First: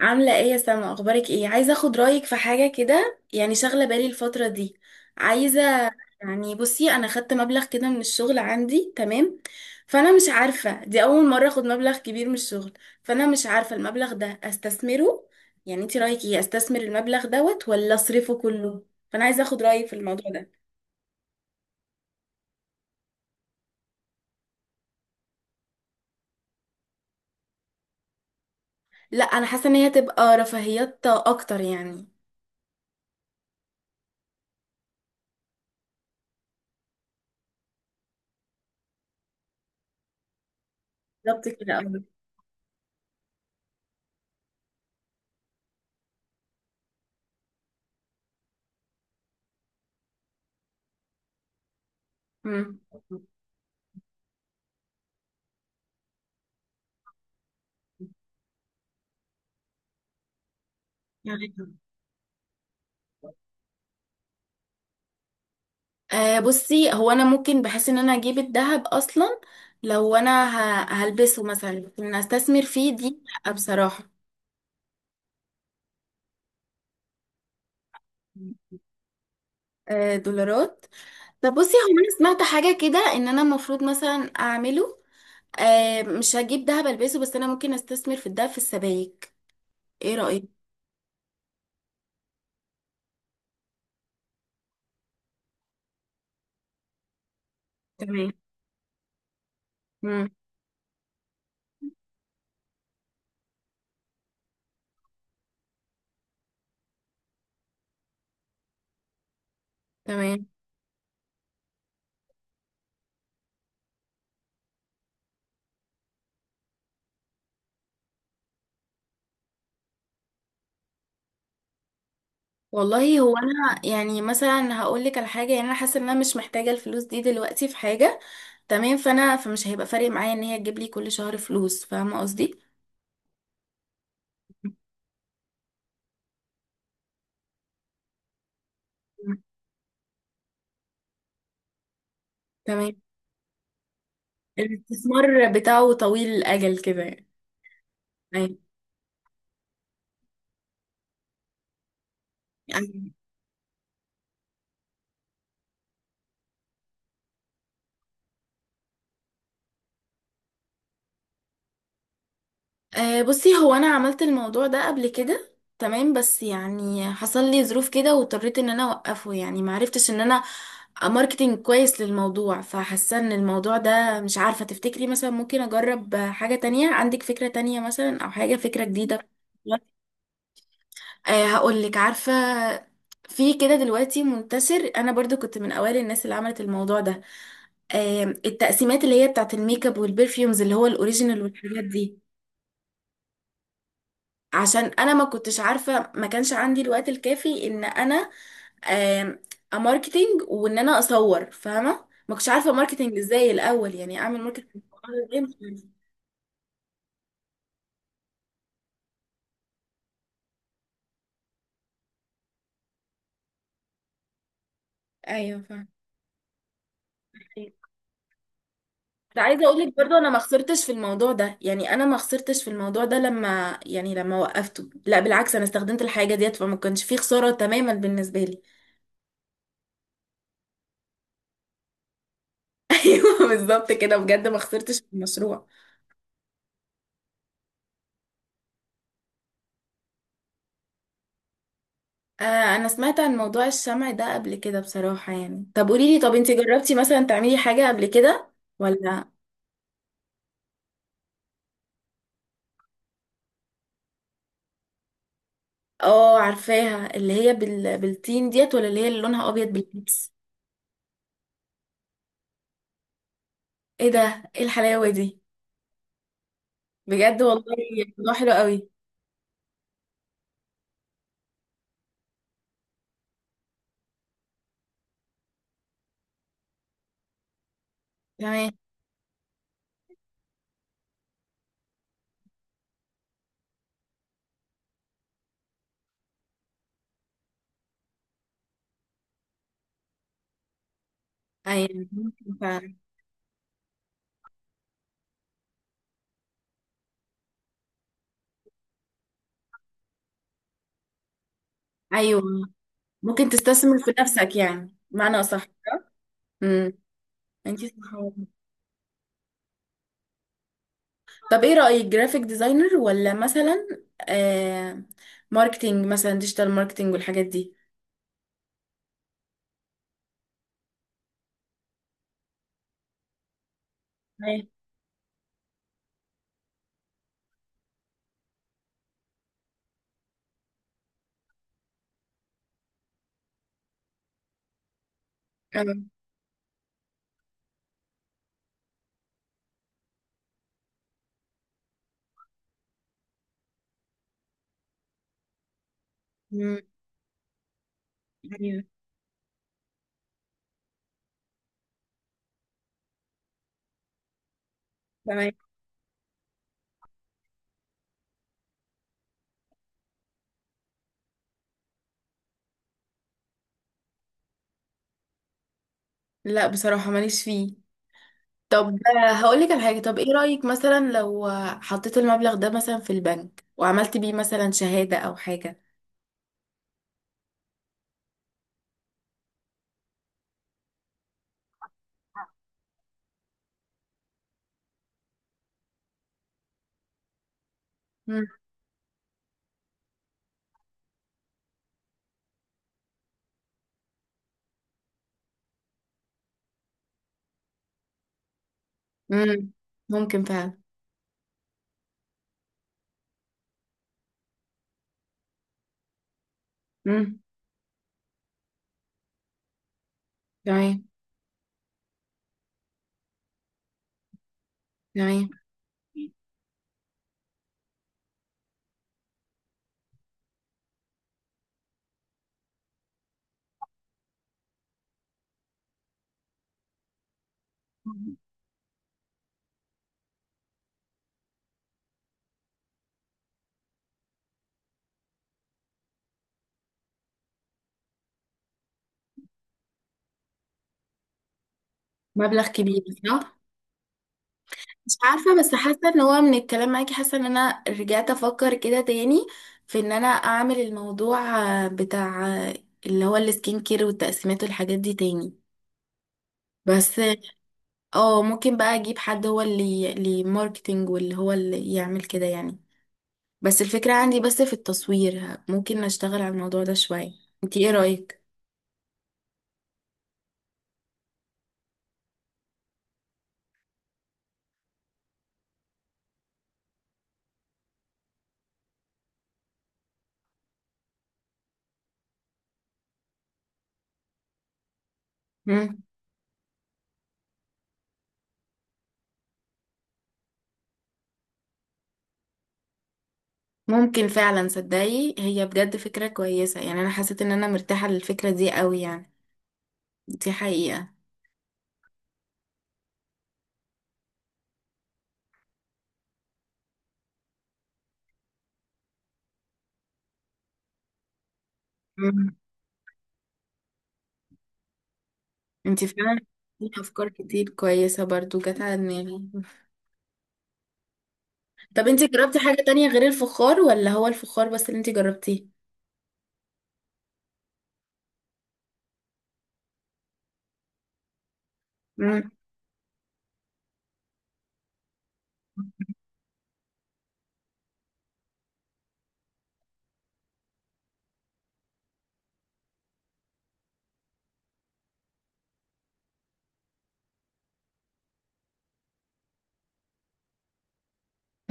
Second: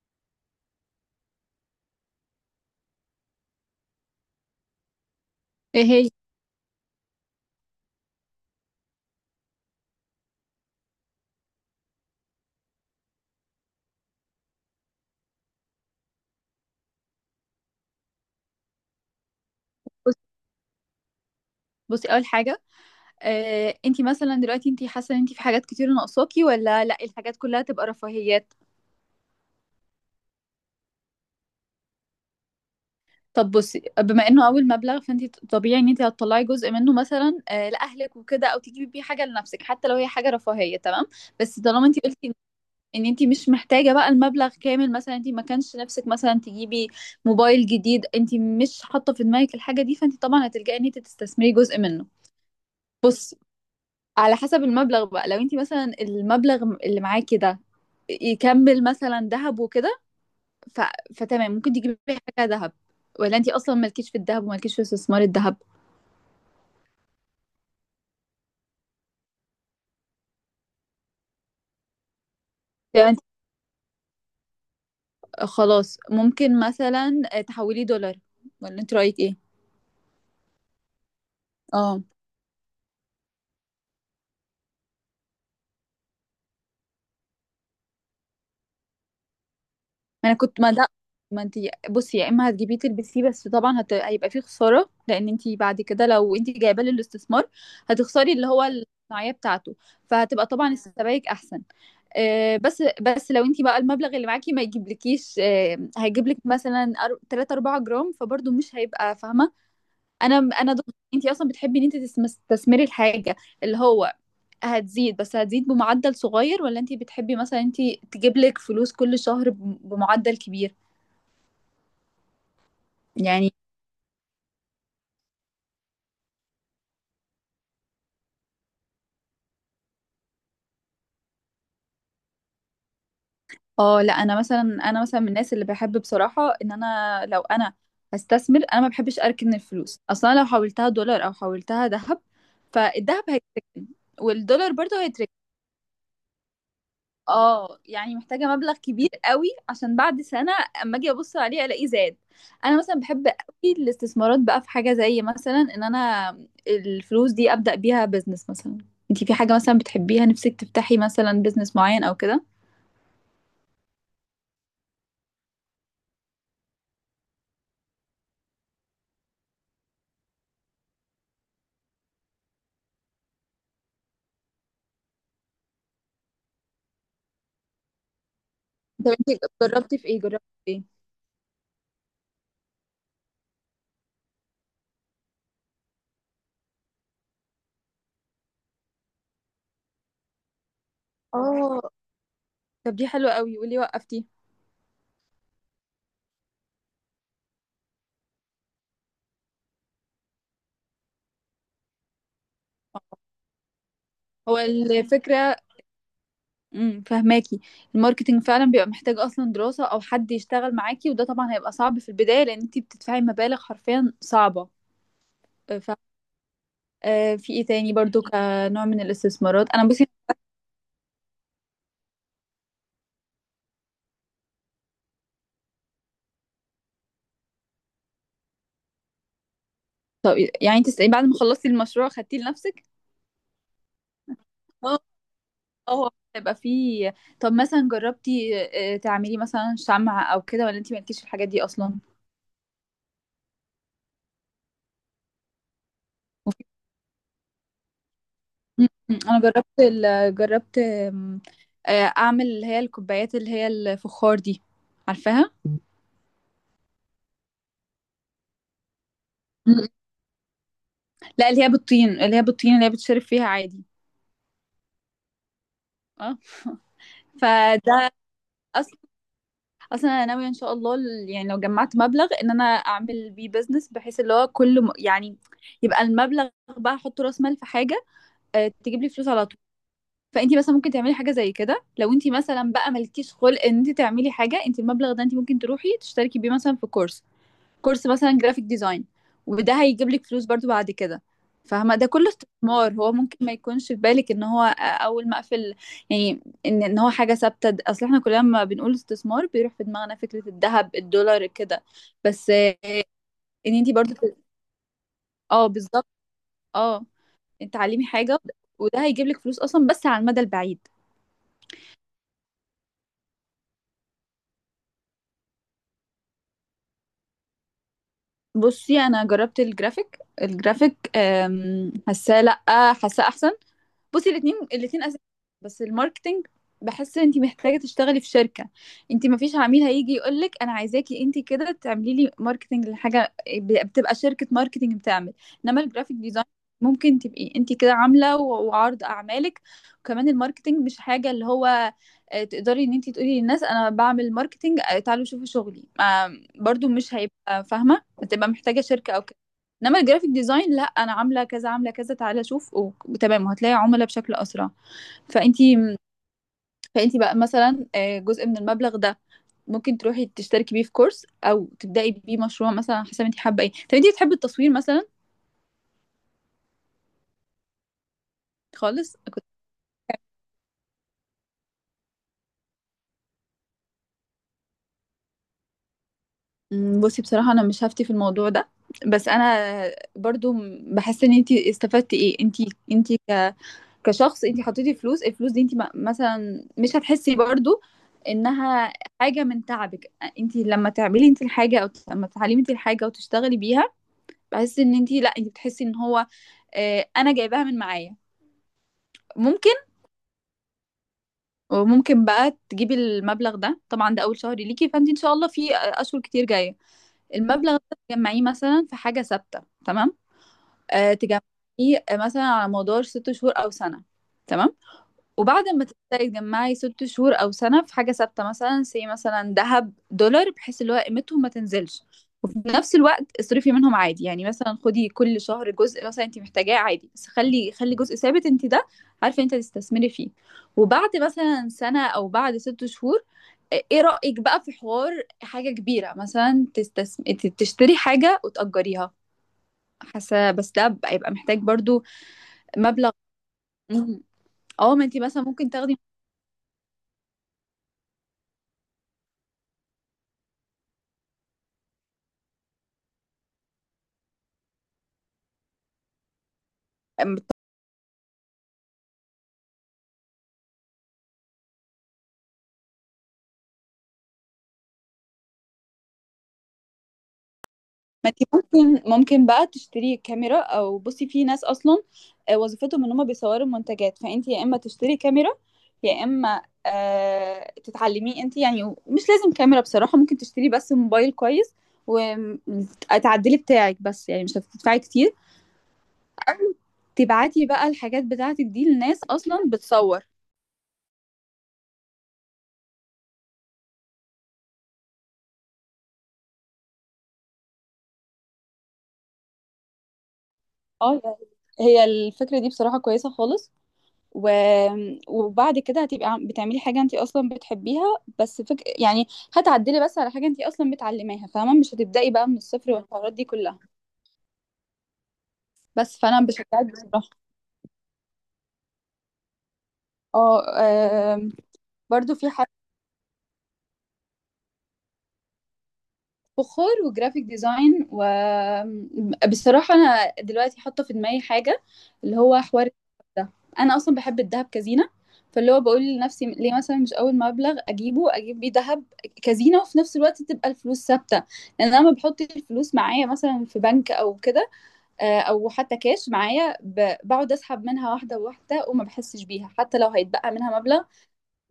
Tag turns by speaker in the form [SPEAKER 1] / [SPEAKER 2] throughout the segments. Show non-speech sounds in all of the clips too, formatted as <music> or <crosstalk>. [SPEAKER 1] عاملة ايه يا سما؟ اخبارك ايه؟ عايزة اخد رأيك في حاجة كده، يعني شاغلة بالي الفترة دي. عايزة.
[SPEAKER 2] ايه هي؟
[SPEAKER 1] يعني بصي، انا خدت مبلغ كده من الشغل عندي، تمام. فانا مش عارفة، دي اول مرة اخد مبلغ كبير من الشغل. فانا مش عارفة المبلغ ده استثمره. يعني انتي رأيك ايه، استثمر المبلغ دوت ولا اصرفه كله؟ فانا عايزة اخد رأيك في
[SPEAKER 2] بص-
[SPEAKER 1] الموضوع ده.
[SPEAKER 2] بصي، اول حاجه. انتي مثلا دلوقتي انتي حاسه ان انتي في حاجات كتير ناقصاكي ولا لا الحاجات كلها تبقى رفاهيات؟
[SPEAKER 1] لا، انا حاسة ان هي تبقى رفاهيات اكتر يعني.
[SPEAKER 2] طب بصي، بما انه اول مبلغ فانتي طبيعي ان انتي هتطلعي جزء منه مثلا لاهلك وكده او تجيبي بيه حاجه لنفسك حتى لو هي حاجه رفاهيه. تمام.
[SPEAKER 1] بالظبط
[SPEAKER 2] بس
[SPEAKER 1] كده
[SPEAKER 2] طالما انتي
[SPEAKER 1] أوي.
[SPEAKER 2] قلتي إن انتي مش محتاجه بقى المبلغ كامل، مثلا انتي ما كانش نفسك مثلا تجيبي موبايل جديد، انتي مش حاطه في دماغك الحاجه دي، فانتي طبعا هتلجئي ان انتي تستثمري جزء منه. بص على حسب المبلغ بقى. لو انت مثلا المبلغ اللي معاكي ده يكمل مثلا ذهب وكده، ف... فتمام ممكن
[SPEAKER 1] مم.
[SPEAKER 2] تجيبي حاجة ذهب، ولا انت اصلا مالكيش في الذهب ومالكيش في استثمار الذهب؟
[SPEAKER 1] أه، بصي، هو انا ممكن بحس ان انا اجيب الذهب اصلا. لو انا هلبسه مثلا، لكن ان استثمر فيه
[SPEAKER 2] فانت
[SPEAKER 1] دي لأ بصراحة.
[SPEAKER 2] خلاص ممكن مثلا تحولي دولار، ولا انت رأيك ايه؟
[SPEAKER 1] أه، دولارات. طب بصي، هو
[SPEAKER 2] اه.
[SPEAKER 1] انا سمعت حاجة كده ان انا المفروض مثلا اعمله. أه، مش هجيب ذهب البسه، بس انا ممكن استثمر في الذهب في السبائك. ايه
[SPEAKER 2] ما انا
[SPEAKER 1] رأيك؟
[SPEAKER 2] كنت ما ده ما انت بصي، يا اما هتجيبيه تلبسيه، بس طبعا هيبقى فيه خسارة لان انت بعد كده لو انت جايباه للاستثمار
[SPEAKER 1] تمام.
[SPEAKER 2] هتخسري اللي هو الصناعية بتاعته.
[SPEAKER 1] مم.
[SPEAKER 2] فهتبقى طبعا السبائك احسن. بس لو انت بقى المبلغ اللي معاكي ما يجيبلكيش، هيجيبلك مثلا 3 4 جرام، فبرضه مش هيبقى فاهمه. انا
[SPEAKER 1] تمام.
[SPEAKER 2] انا ضد. انت اصلا بتحبي ان انت تستثمري الحاجه اللي هو هتزيد، بس هتزيد بمعدل صغير، ولا انت بتحبي مثلا انت تجيبلك فلوس كل شهر بمعدل كبير؟
[SPEAKER 1] والله هو
[SPEAKER 2] يعني.
[SPEAKER 1] انا يعني مثلا هقول لك على حاجه، يعني انا حاسه ان انا مش محتاجه الفلوس دي دلوقتي في حاجه. تمام، فانا فمش هيبقى فارق معايا ان هي تجيب لي كل شهر فلوس، فاهمه قصدي؟
[SPEAKER 2] اه، لا، انا مثلا من الناس اللي بحب بصراحه ان انا لو انا هستثمر انا ما بحبش
[SPEAKER 1] مم.
[SPEAKER 2] اركن الفلوس اصلا. لو حولتها دولار او حولتها ذهب،
[SPEAKER 1] تمام.
[SPEAKER 2] فالذهب هيتركن والدولار برضه هيتركن.
[SPEAKER 1] الاستثمار بتاعه طويل الأجل كده يعني.
[SPEAKER 2] اه، يعني محتاجه
[SPEAKER 1] أيوة.
[SPEAKER 2] مبلغ كبير قوي عشان بعد سنه اما اجي ابص عليه الاقيه زاد. انا مثلا
[SPEAKER 1] أيوة.
[SPEAKER 2] بحب قوي الاستثمارات بقى في حاجه زي مثلا ان انا الفلوس دي ابدا بيها بزنس مثلا. انتي في حاجه مثلا بتحبيها نفسك تفتحي مثلا بزنس معين او كده؟
[SPEAKER 1] أه، بصي، هو أنا عملت الموضوع ده قبل كده، تمام. بس يعني حصل لي ظروف كده واضطريت إن أنا أوقفه، يعني معرفتش إن أنا ماركتينج كويس للموضوع، فحاسة إن الموضوع ده مش عارفة. تفتكري مثلا ممكن أجرب حاجة تانية؟ عندك فكرة تانية مثلا، أو حاجة فكرة
[SPEAKER 2] طب
[SPEAKER 1] جديدة؟
[SPEAKER 2] انتي جربتي في ايه؟ جربتي في ايه؟
[SPEAKER 1] أه، هقولك، عارفة؟ في كده دلوقتي منتشر، أنا برضو كنت من أوائل الناس اللي عملت الموضوع ده. التقسيمات اللي هي بتاعت الميك اب والبرفيومز اللي هو الاوريجينال
[SPEAKER 2] اه.
[SPEAKER 1] والحاجات دي.
[SPEAKER 2] طب دي حلوة قوي، قولي، وقفتي؟
[SPEAKER 1] عشان انا ما كنتش عارفه، ما كانش عندي الوقت الكافي ان انا آم، اماركتينج وان انا اصور، فاهمه؟ ما كنتش عارفه ماركتينج ازاي الاول، يعني اعمل
[SPEAKER 2] هو
[SPEAKER 1] ماركتينج ازاي، مش
[SPEAKER 2] الفكرة.
[SPEAKER 1] عارفه.
[SPEAKER 2] فهماكي، الماركتينج فعلا بيبقى محتاج اصلا دراسة او حد يشتغل معاكي، وده طبعا هيبقى صعب في البداية لان انتي بتدفعي مبالغ حرفيا صعبة.
[SPEAKER 1] ايوه،
[SPEAKER 2] آه،
[SPEAKER 1] فاهمه.
[SPEAKER 2] ف في ايه تاني برضو كنوع من
[SPEAKER 1] كنت عايزه
[SPEAKER 2] الاستثمارات؟
[SPEAKER 1] اقول
[SPEAKER 2] انا
[SPEAKER 1] لك
[SPEAKER 2] بصي.
[SPEAKER 1] برضه انا ما خسرتش في الموضوع ده، يعني انا ما خسرتش في الموضوع ده لما وقفته، لا بالعكس، انا استخدمت الحاجه ديت فما كانش فيه خساره تماما بالنسبه لي.
[SPEAKER 2] طب يعني انت بعد ما خلصتي المشروع خدتيه لنفسك؟
[SPEAKER 1] <laughs> ايوه، بالظبط كده، بجد ما
[SPEAKER 2] اه.
[SPEAKER 1] خسرتش في المشروع.
[SPEAKER 2] اه هيبقى فيه. طب مثلا جربتي تعملي مثلا شمعة او كده، ولا انتي مالكيش في الحاجات دي اصلا؟
[SPEAKER 1] آه، انا سمعت عن موضوع الشمع ده قبل كده بصراحة، يعني طب قوليلي، طب انتي جربتي مثلا تعملي حاجة قبل كده؟
[SPEAKER 2] مم.
[SPEAKER 1] ولا؟
[SPEAKER 2] انا جربت جربت اعمل اللي هي الكوبايات اللي هي الفخار دي، عارفاها؟
[SPEAKER 1] اه، عارفاها، اللي هي بالتين ديت، ولا اللي هي اللي لونها ابيض
[SPEAKER 2] مم.
[SPEAKER 1] بالبيبس؟
[SPEAKER 2] لا اللي هي بالطين، اللي هي بالطين اللي هي بتشرب فيها عادي.
[SPEAKER 1] ايه ده؟ ايه الحلاوة دي!
[SPEAKER 2] اه. <laughs>
[SPEAKER 1] بجد والله.
[SPEAKER 2] فده
[SPEAKER 1] الموضوع حلو قوي.
[SPEAKER 2] اصلا. اصلا انا ناويه ان شاء الله يعني لو جمعت مبلغ ان انا اعمل بيه بزنس، بحيث اللي هو كل يعني يبقى المبلغ بقى احط راس مال في حاجه
[SPEAKER 1] تمام.
[SPEAKER 2] تجيب لي فلوس على طول. فانتي مثلا ممكن تعملي حاجه زي كده. لو انتي مثلا بقى مالكيش خلق ان انتي تعملي حاجه، انتي المبلغ ده انتي ممكن تروحي تشتركي بيه مثلا في كورس، كورس مثلا جرافيك ديزاين، وده هيجيب لك فلوس برضو بعد كده، فاهمة؟ ده
[SPEAKER 1] ايوه،
[SPEAKER 2] كله
[SPEAKER 1] ممكن
[SPEAKER 2] استثمار.
[SPEAKER 1] فعلا.
[SPEAKER 2] هو ممكن ما يكونش في بالك ان هو اول ما اقفل يعني ان ان هو حاجة ثابتة. اصل احنا كلنا لما بنقول استثمار بيروح في دماغنا فكرة الذهب، الدولار، كده.
[SPEAKER 1] ايوه،
[SPEAKER 2] بس
[SPEAKER 1] ممكن
[SPEAKER 2] ان انتي
[SPEAKER 1] تستثمر في
[SPEAKER 2] برضو.
[SPEAKER 1] نفسك يعني، معنى صح.
[SPEAKER 2] اه بالظبط.
[SPEAKER 1] امم.
[SPEAKER 2] اه
[SPEAKER 1] انتي
[SPEAKER 2] اتعلمي
[SPEAKER 1] صح
[SPEAKER 2] حاجة،
[SPEAKER 1] والله.
[SPEAKER 2] وده هيجيب لك فلوس اصلا بس على المدى البعيد.
[SPEAKER 1] طب ايه رأيك، جرافيك ديزاينر ولا مثلا آه... ماركتينج مثلا، ديجيتال ماركتينج والحاجات دي؟
[SPEAKER 2] بصي انا جربت الجرافيك. الجرافيك حاساه، لا، حاساه احسن. بصي الاتنين اساسي، بس الماركتينج بحس انت محتاجه تشتغلي في شركه. انت ما فيش عميل هيجي يقول لك انا عايزاكي انت كده تعملي لي ماركتينج لحاجه، بتبقى شركه ماركتينج بتعمل. انما
[SPEAKER 1] آه،
[SPEAKER 2] الجرافيك ديزاين ممكن تبقي انت كده عامله وعرض اعمالك. وكمان الماركتينج مش حاجه اللي هو تقدري ان انت تقولي للناس انا بعمل ماركتينج، تعالوا شوفوا شغلي.
[SPEAKER 1] مم،
[SPEAKER 2] برضو مش هيبقى فاهمه، هتبقى محتاجه
[SPEAKER 1] ايوه،
[SPEAKER 2] شركه او. انما الجرافيك ديزاين، لا انا عامله كذا، عامله كذا، تعالى شوف، وتمام، وهتلاقي عملاء بشكل اسرع.
[SPEAKER 1] تمام.
[SPEAKER 2] فانتي فانتي بقى مثلا جزء من المبلغ ده ممكن تروحي تشتركي بيه في كورس، او تبداي بيه مشروع مثلا على حسب انت حابه ايه. طب انت بتحبي التصوير مثلا؟
[SPEAKER 1] لا، بصراحة ماليش فيه. طب
[SPEAKER 2] خالص كنت.
[SPEAKER 1] هقولك على حاجة، طب ايه رأيك مثلا لو حطيت المبلغ ده مثلا في البنك وعملت بيه مثلا شهادة او حاجة؟
[SPEAKER 2] مم، بصي بصراحه انا مش هفتي في الموضوع ده، بس انا برضو بحس ان انت استفدتي ايه. انت كشخص انت حطيتي فلوس. الفلوس دي انت مثلا مش هتحسي برضو
[SPEAKER 1] مم.
[SPEAKER 2] انها حاجه من تعبك. انت لما تعملي انت الحاجه او لما تعلمي انت الحاجه وتشتغلي بيها، بحس ان انت، لا انت بتحسي ان هو اه انا جايباها من معايا.
[SPEAKER 1] مم.
[SPEAKER 2] ممكن.
[SPEAKER 1] ممكن فعلا.
[SPEAKER 2] وممكن بقى تجيبي المبلغ ده. طبعا ده اول شهر ليكي، فانت ان شاء الله في اشهر كتير جايه.
[SPEAKER 1] مم.
[SPEAKER 2] المبلغ ده تجمعيه مثلا في حاجه ثابته، تمام؟
[SPEAKER 1] تمام.
[SPEAKER 2] تجمعيه مثلا على مدار ست شهور او سنه، تمام.
[SPEAKER 1] تمام.
[SPEAKER 2] وبعد ما تبداي تجمعي ست شهور او سنه في حاجه ثابته مثلا، سي مثلا ذهب، دولار، بحيث اللي هو قيمتهم ما تنزلش، وفي نفس الوقت اصرفي منهم عادي. يعني مثلا خدي كل شهر جزء مثلا انت محتاجاه عادي، بس خلي جزء ثابت انت ده عارفه انت تستثمري فيه. وبعد مثلا سنه او بعد ست شهور، ايه رايك بقى في حوار حاجه كبيره مثلا تشتري حاجه وتاجريها؟ حاسه بس ده هيبقى محتاج برضو
[SPEAKER 1] مبلغ كبير،
[SPEAKER 2] مبلغ.
[SPEAKER 1] صح.
[SPEAKER 2] مم. اه ما
[SPEAKER 1] مش
[SPEAKER 2] انت مثلا
[SPEAKER 1] عارفة،
[SPEAKER 2] ممكن
[SPEAKER 1] بس
[SPEAKER 2] تاخدي.
[SPEAKER 1] حاسة ان هو من الكلام معاكي حاسة ان انا رجعت افكر كده تاني في ان انا اعمل الموضوع بتاع اللي هو السكين كير والتقسيمات والحاجات دي تاني. بس اه، ممكن بقى اجيب حد، هو اللي ماركتينج واللي هو اللي يعمل كده يعني. بس الفكرة عندي بس في التصوير، ممكن اشتغل على الموضوع ده شوية. انتي ايه
[SPEAKER 2] ما
[SPEAKER 1] رأيك؟
[SPEAKER 2] انتي ممكن بقى تشتري كاميرا، او بصي في ناس اصلا وظيفتهم ان هم بيصوروا منتجات. فانت يا اما تشتري كاميرا، يا اما تتعلمي انت. يعني مش لازم كاميرا بصراحة، ممكن تشتري بس موبايل كويس وتعدلي بتاعك، بس يعني مش هتدفعي كتير.
[SPEAKER 1] مم.
[SPEAKER 2] أو تبعتي بقى الحاجات بتاعتك دي لناس اصلا بتصور.
[SPEAKER 1] ممكن فعلا، صدقي هي بجد فكرة كويسة، يعني انا حسيت ان انا مرتاحة للفكرة دي قوي يعني. دي حقيقة.
[SPEAKER 2] اه يعني هي الفكرة دي بصراحة كويسة خالص. و... وبعد كده هتبقي بتعملي حاجة انتي اصلا بتحبيها. بس يعني هتعدلي بس على حاجة انتي اصلا بتعلميها، فاهمة؟ مش هتبدأي بقى
[SPEAKER 1] مم.
[SPEAKER 2] من الصفر والحوارات دي كلها.
[SPEAKER 1] انتي
[SPEAKER 2] بس
[SPEAKER 1] فعلا،
[SPEAKER 2] فانا
[SPEAKER 1] في
[SPEAKER 2] بشجعك
[SPEAKER 1] افكار
[SPEAKER 2] بصراحة.
[SPEAKER 1] كتير كويسة برضو جت على دماغي.
[SPEAKER 2] اه. آم،
[SPEAKER 1] طب انتي
[SPEAKER 2] برضو في
[SPEAKER 1] جربتي حاجة تانية غير الفخار، ولا هو الفخار بس اللي انتي جربتيه؟
[SPEAKER 2] فخار وجرافيك ديزاين. وبصراحة أنا دلوقتي حاطة في دماغي حاجة اللي
[SPEAKER 1] مم.
[SPEAKER 2] هو حوار ده، أنا أصلا بحب الذهب كزينة. فاللي هو بقول لنفسي ليه مثلا مش أول مبلغ أجيبه أجيب بيه ذهب كزينة، وفي نفس الوقت تبقى الفلوس ثابتة. لأن أنا لما بحط الفلوس معايا مثلا في بنك أو كده، أو حتى كاش معايا، بقعد أسحب منها واحدة واحدة وما بحسش بيها حتى لو هيتبقى منها مبلغ.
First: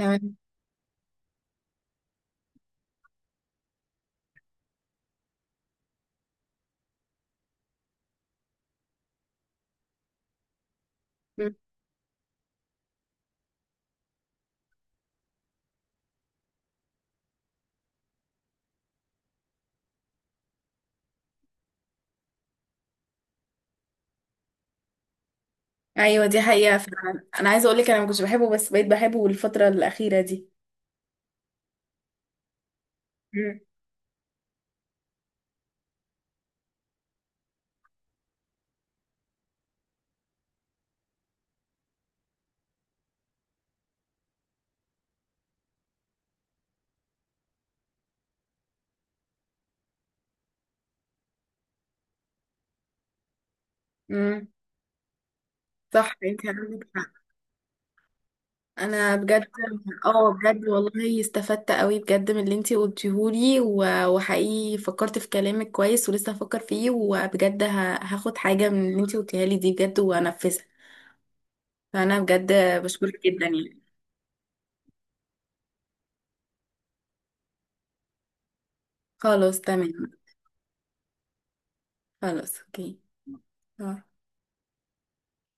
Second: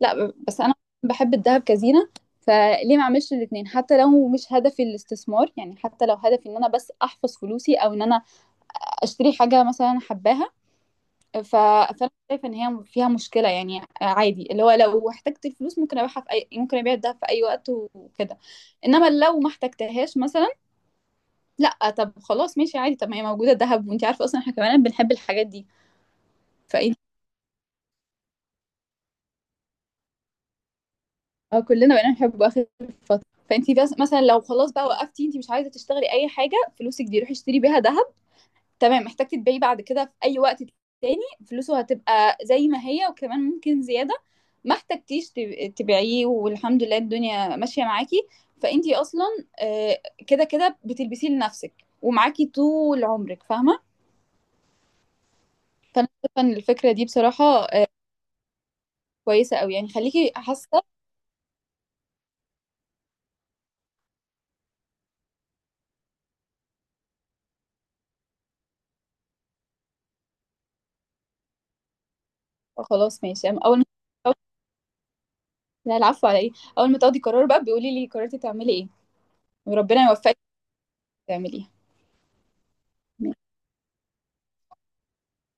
[SPEAKER 2] لا، بس انا بحب الذهب كزينة. فليه ما اعملش الاثنين؟ حتى لو مش هدفي الاستثمار، يعني حتى لو هدفي ان انا بس احفظ فلوسي، او ان انا اشتري حاجة مثلا أنا حباها. ف... فانا شايفة ان هي فيها مشكلة يعني عادي. اللي هو لو احتجت الفلوس ممكن ابيعها في اي، ممكن ابيع الذهب في اي وقت وكده. انما لو ما احتجتهاش مثلا، لا، طب خلاص ماشي عادي. طب ما هي موجودة الذهب، وانت عارفة اصلا احنا كمان بنحب الحاجات دي.
[SPEAKER 1] ايوه، دي حقيقة
[SPEAKER 2] فايه
[SPEAKER 1] فعلا، انا عايزة اقولك انا ما كنتش بحبه، بس بقيت بحبه الفترة الأخيرة دي.
[SPEAKER 2] كلنا بقينا نحبه آخر فترة.
[SPEAKER 1] مم.
[SPEAKER 2] فأنتِ بس مثلًا لو خلاص بقى وقفتِ، أنتِ مش عايزة تشتغلي أي حاجة، فلوسِك دي روحي اشتري بيها دهب، تمام. محتاجة تبيعيه بعد كده في أي وقت تاني، فلوسه هتبقى زي ما هي وكمان ممكن زيادة. ما احتجتيش تبيعيه، والحمد لله الدنيا ماشية معاكِ، فأنتِ أصلًا آآ، كده بتلبسيه لنفسِك ومعاكِ طول عمرِك، فاهمة؟
[SPEAKER 1] مم.
[SPEAKER 2] فأنا
[SPEAKER 1] صح،
[SPEAKER 2] شايفة
[SPEAKER 1] انت
[SPEAKER 2] إن
[SPEAKER 1] عندك
[SPEAKER 2] الفكرة دي
[SPEAKER 1] حق.
[SPEAKER 2] بصراحة
[SPEAKER 1] انا بجد.
[SPEAKER 2] كويسة أوي، يعني
[SPEAKER 1] اه،
[SPEAKER 2] خليكِ
[SPEAKER 1] بجد
[SPEAKER 2] حاسة.
[SPEAKER 1] والله استفدت قوي بجد من اللي انت قلتيهولي، وحقيقي فكرت في كلامك كويس، ولسه هفكر فيه، وبجد هاخد حاجة من اللي انت قلتيها لي دي بجد وانفذها. فانا بجد بشكرك
[SPEAKER 2] خلاص
[SPEAKER 1] جدا
[SPEAKER 2] ماشي
[SPEAKER 1] يعني.
[SPEAKER 2] أول. لا، العفو على ايه. اول ما تاخدي قرار بقى بيقولي لي قررتي تعملي ايه،
[SPEAKER 1] خلاص، تمام.
[SPEAKER 2] وربنا يوفقك تعمليه.
[SPEAKER 1] خلاص، اوكي. آه.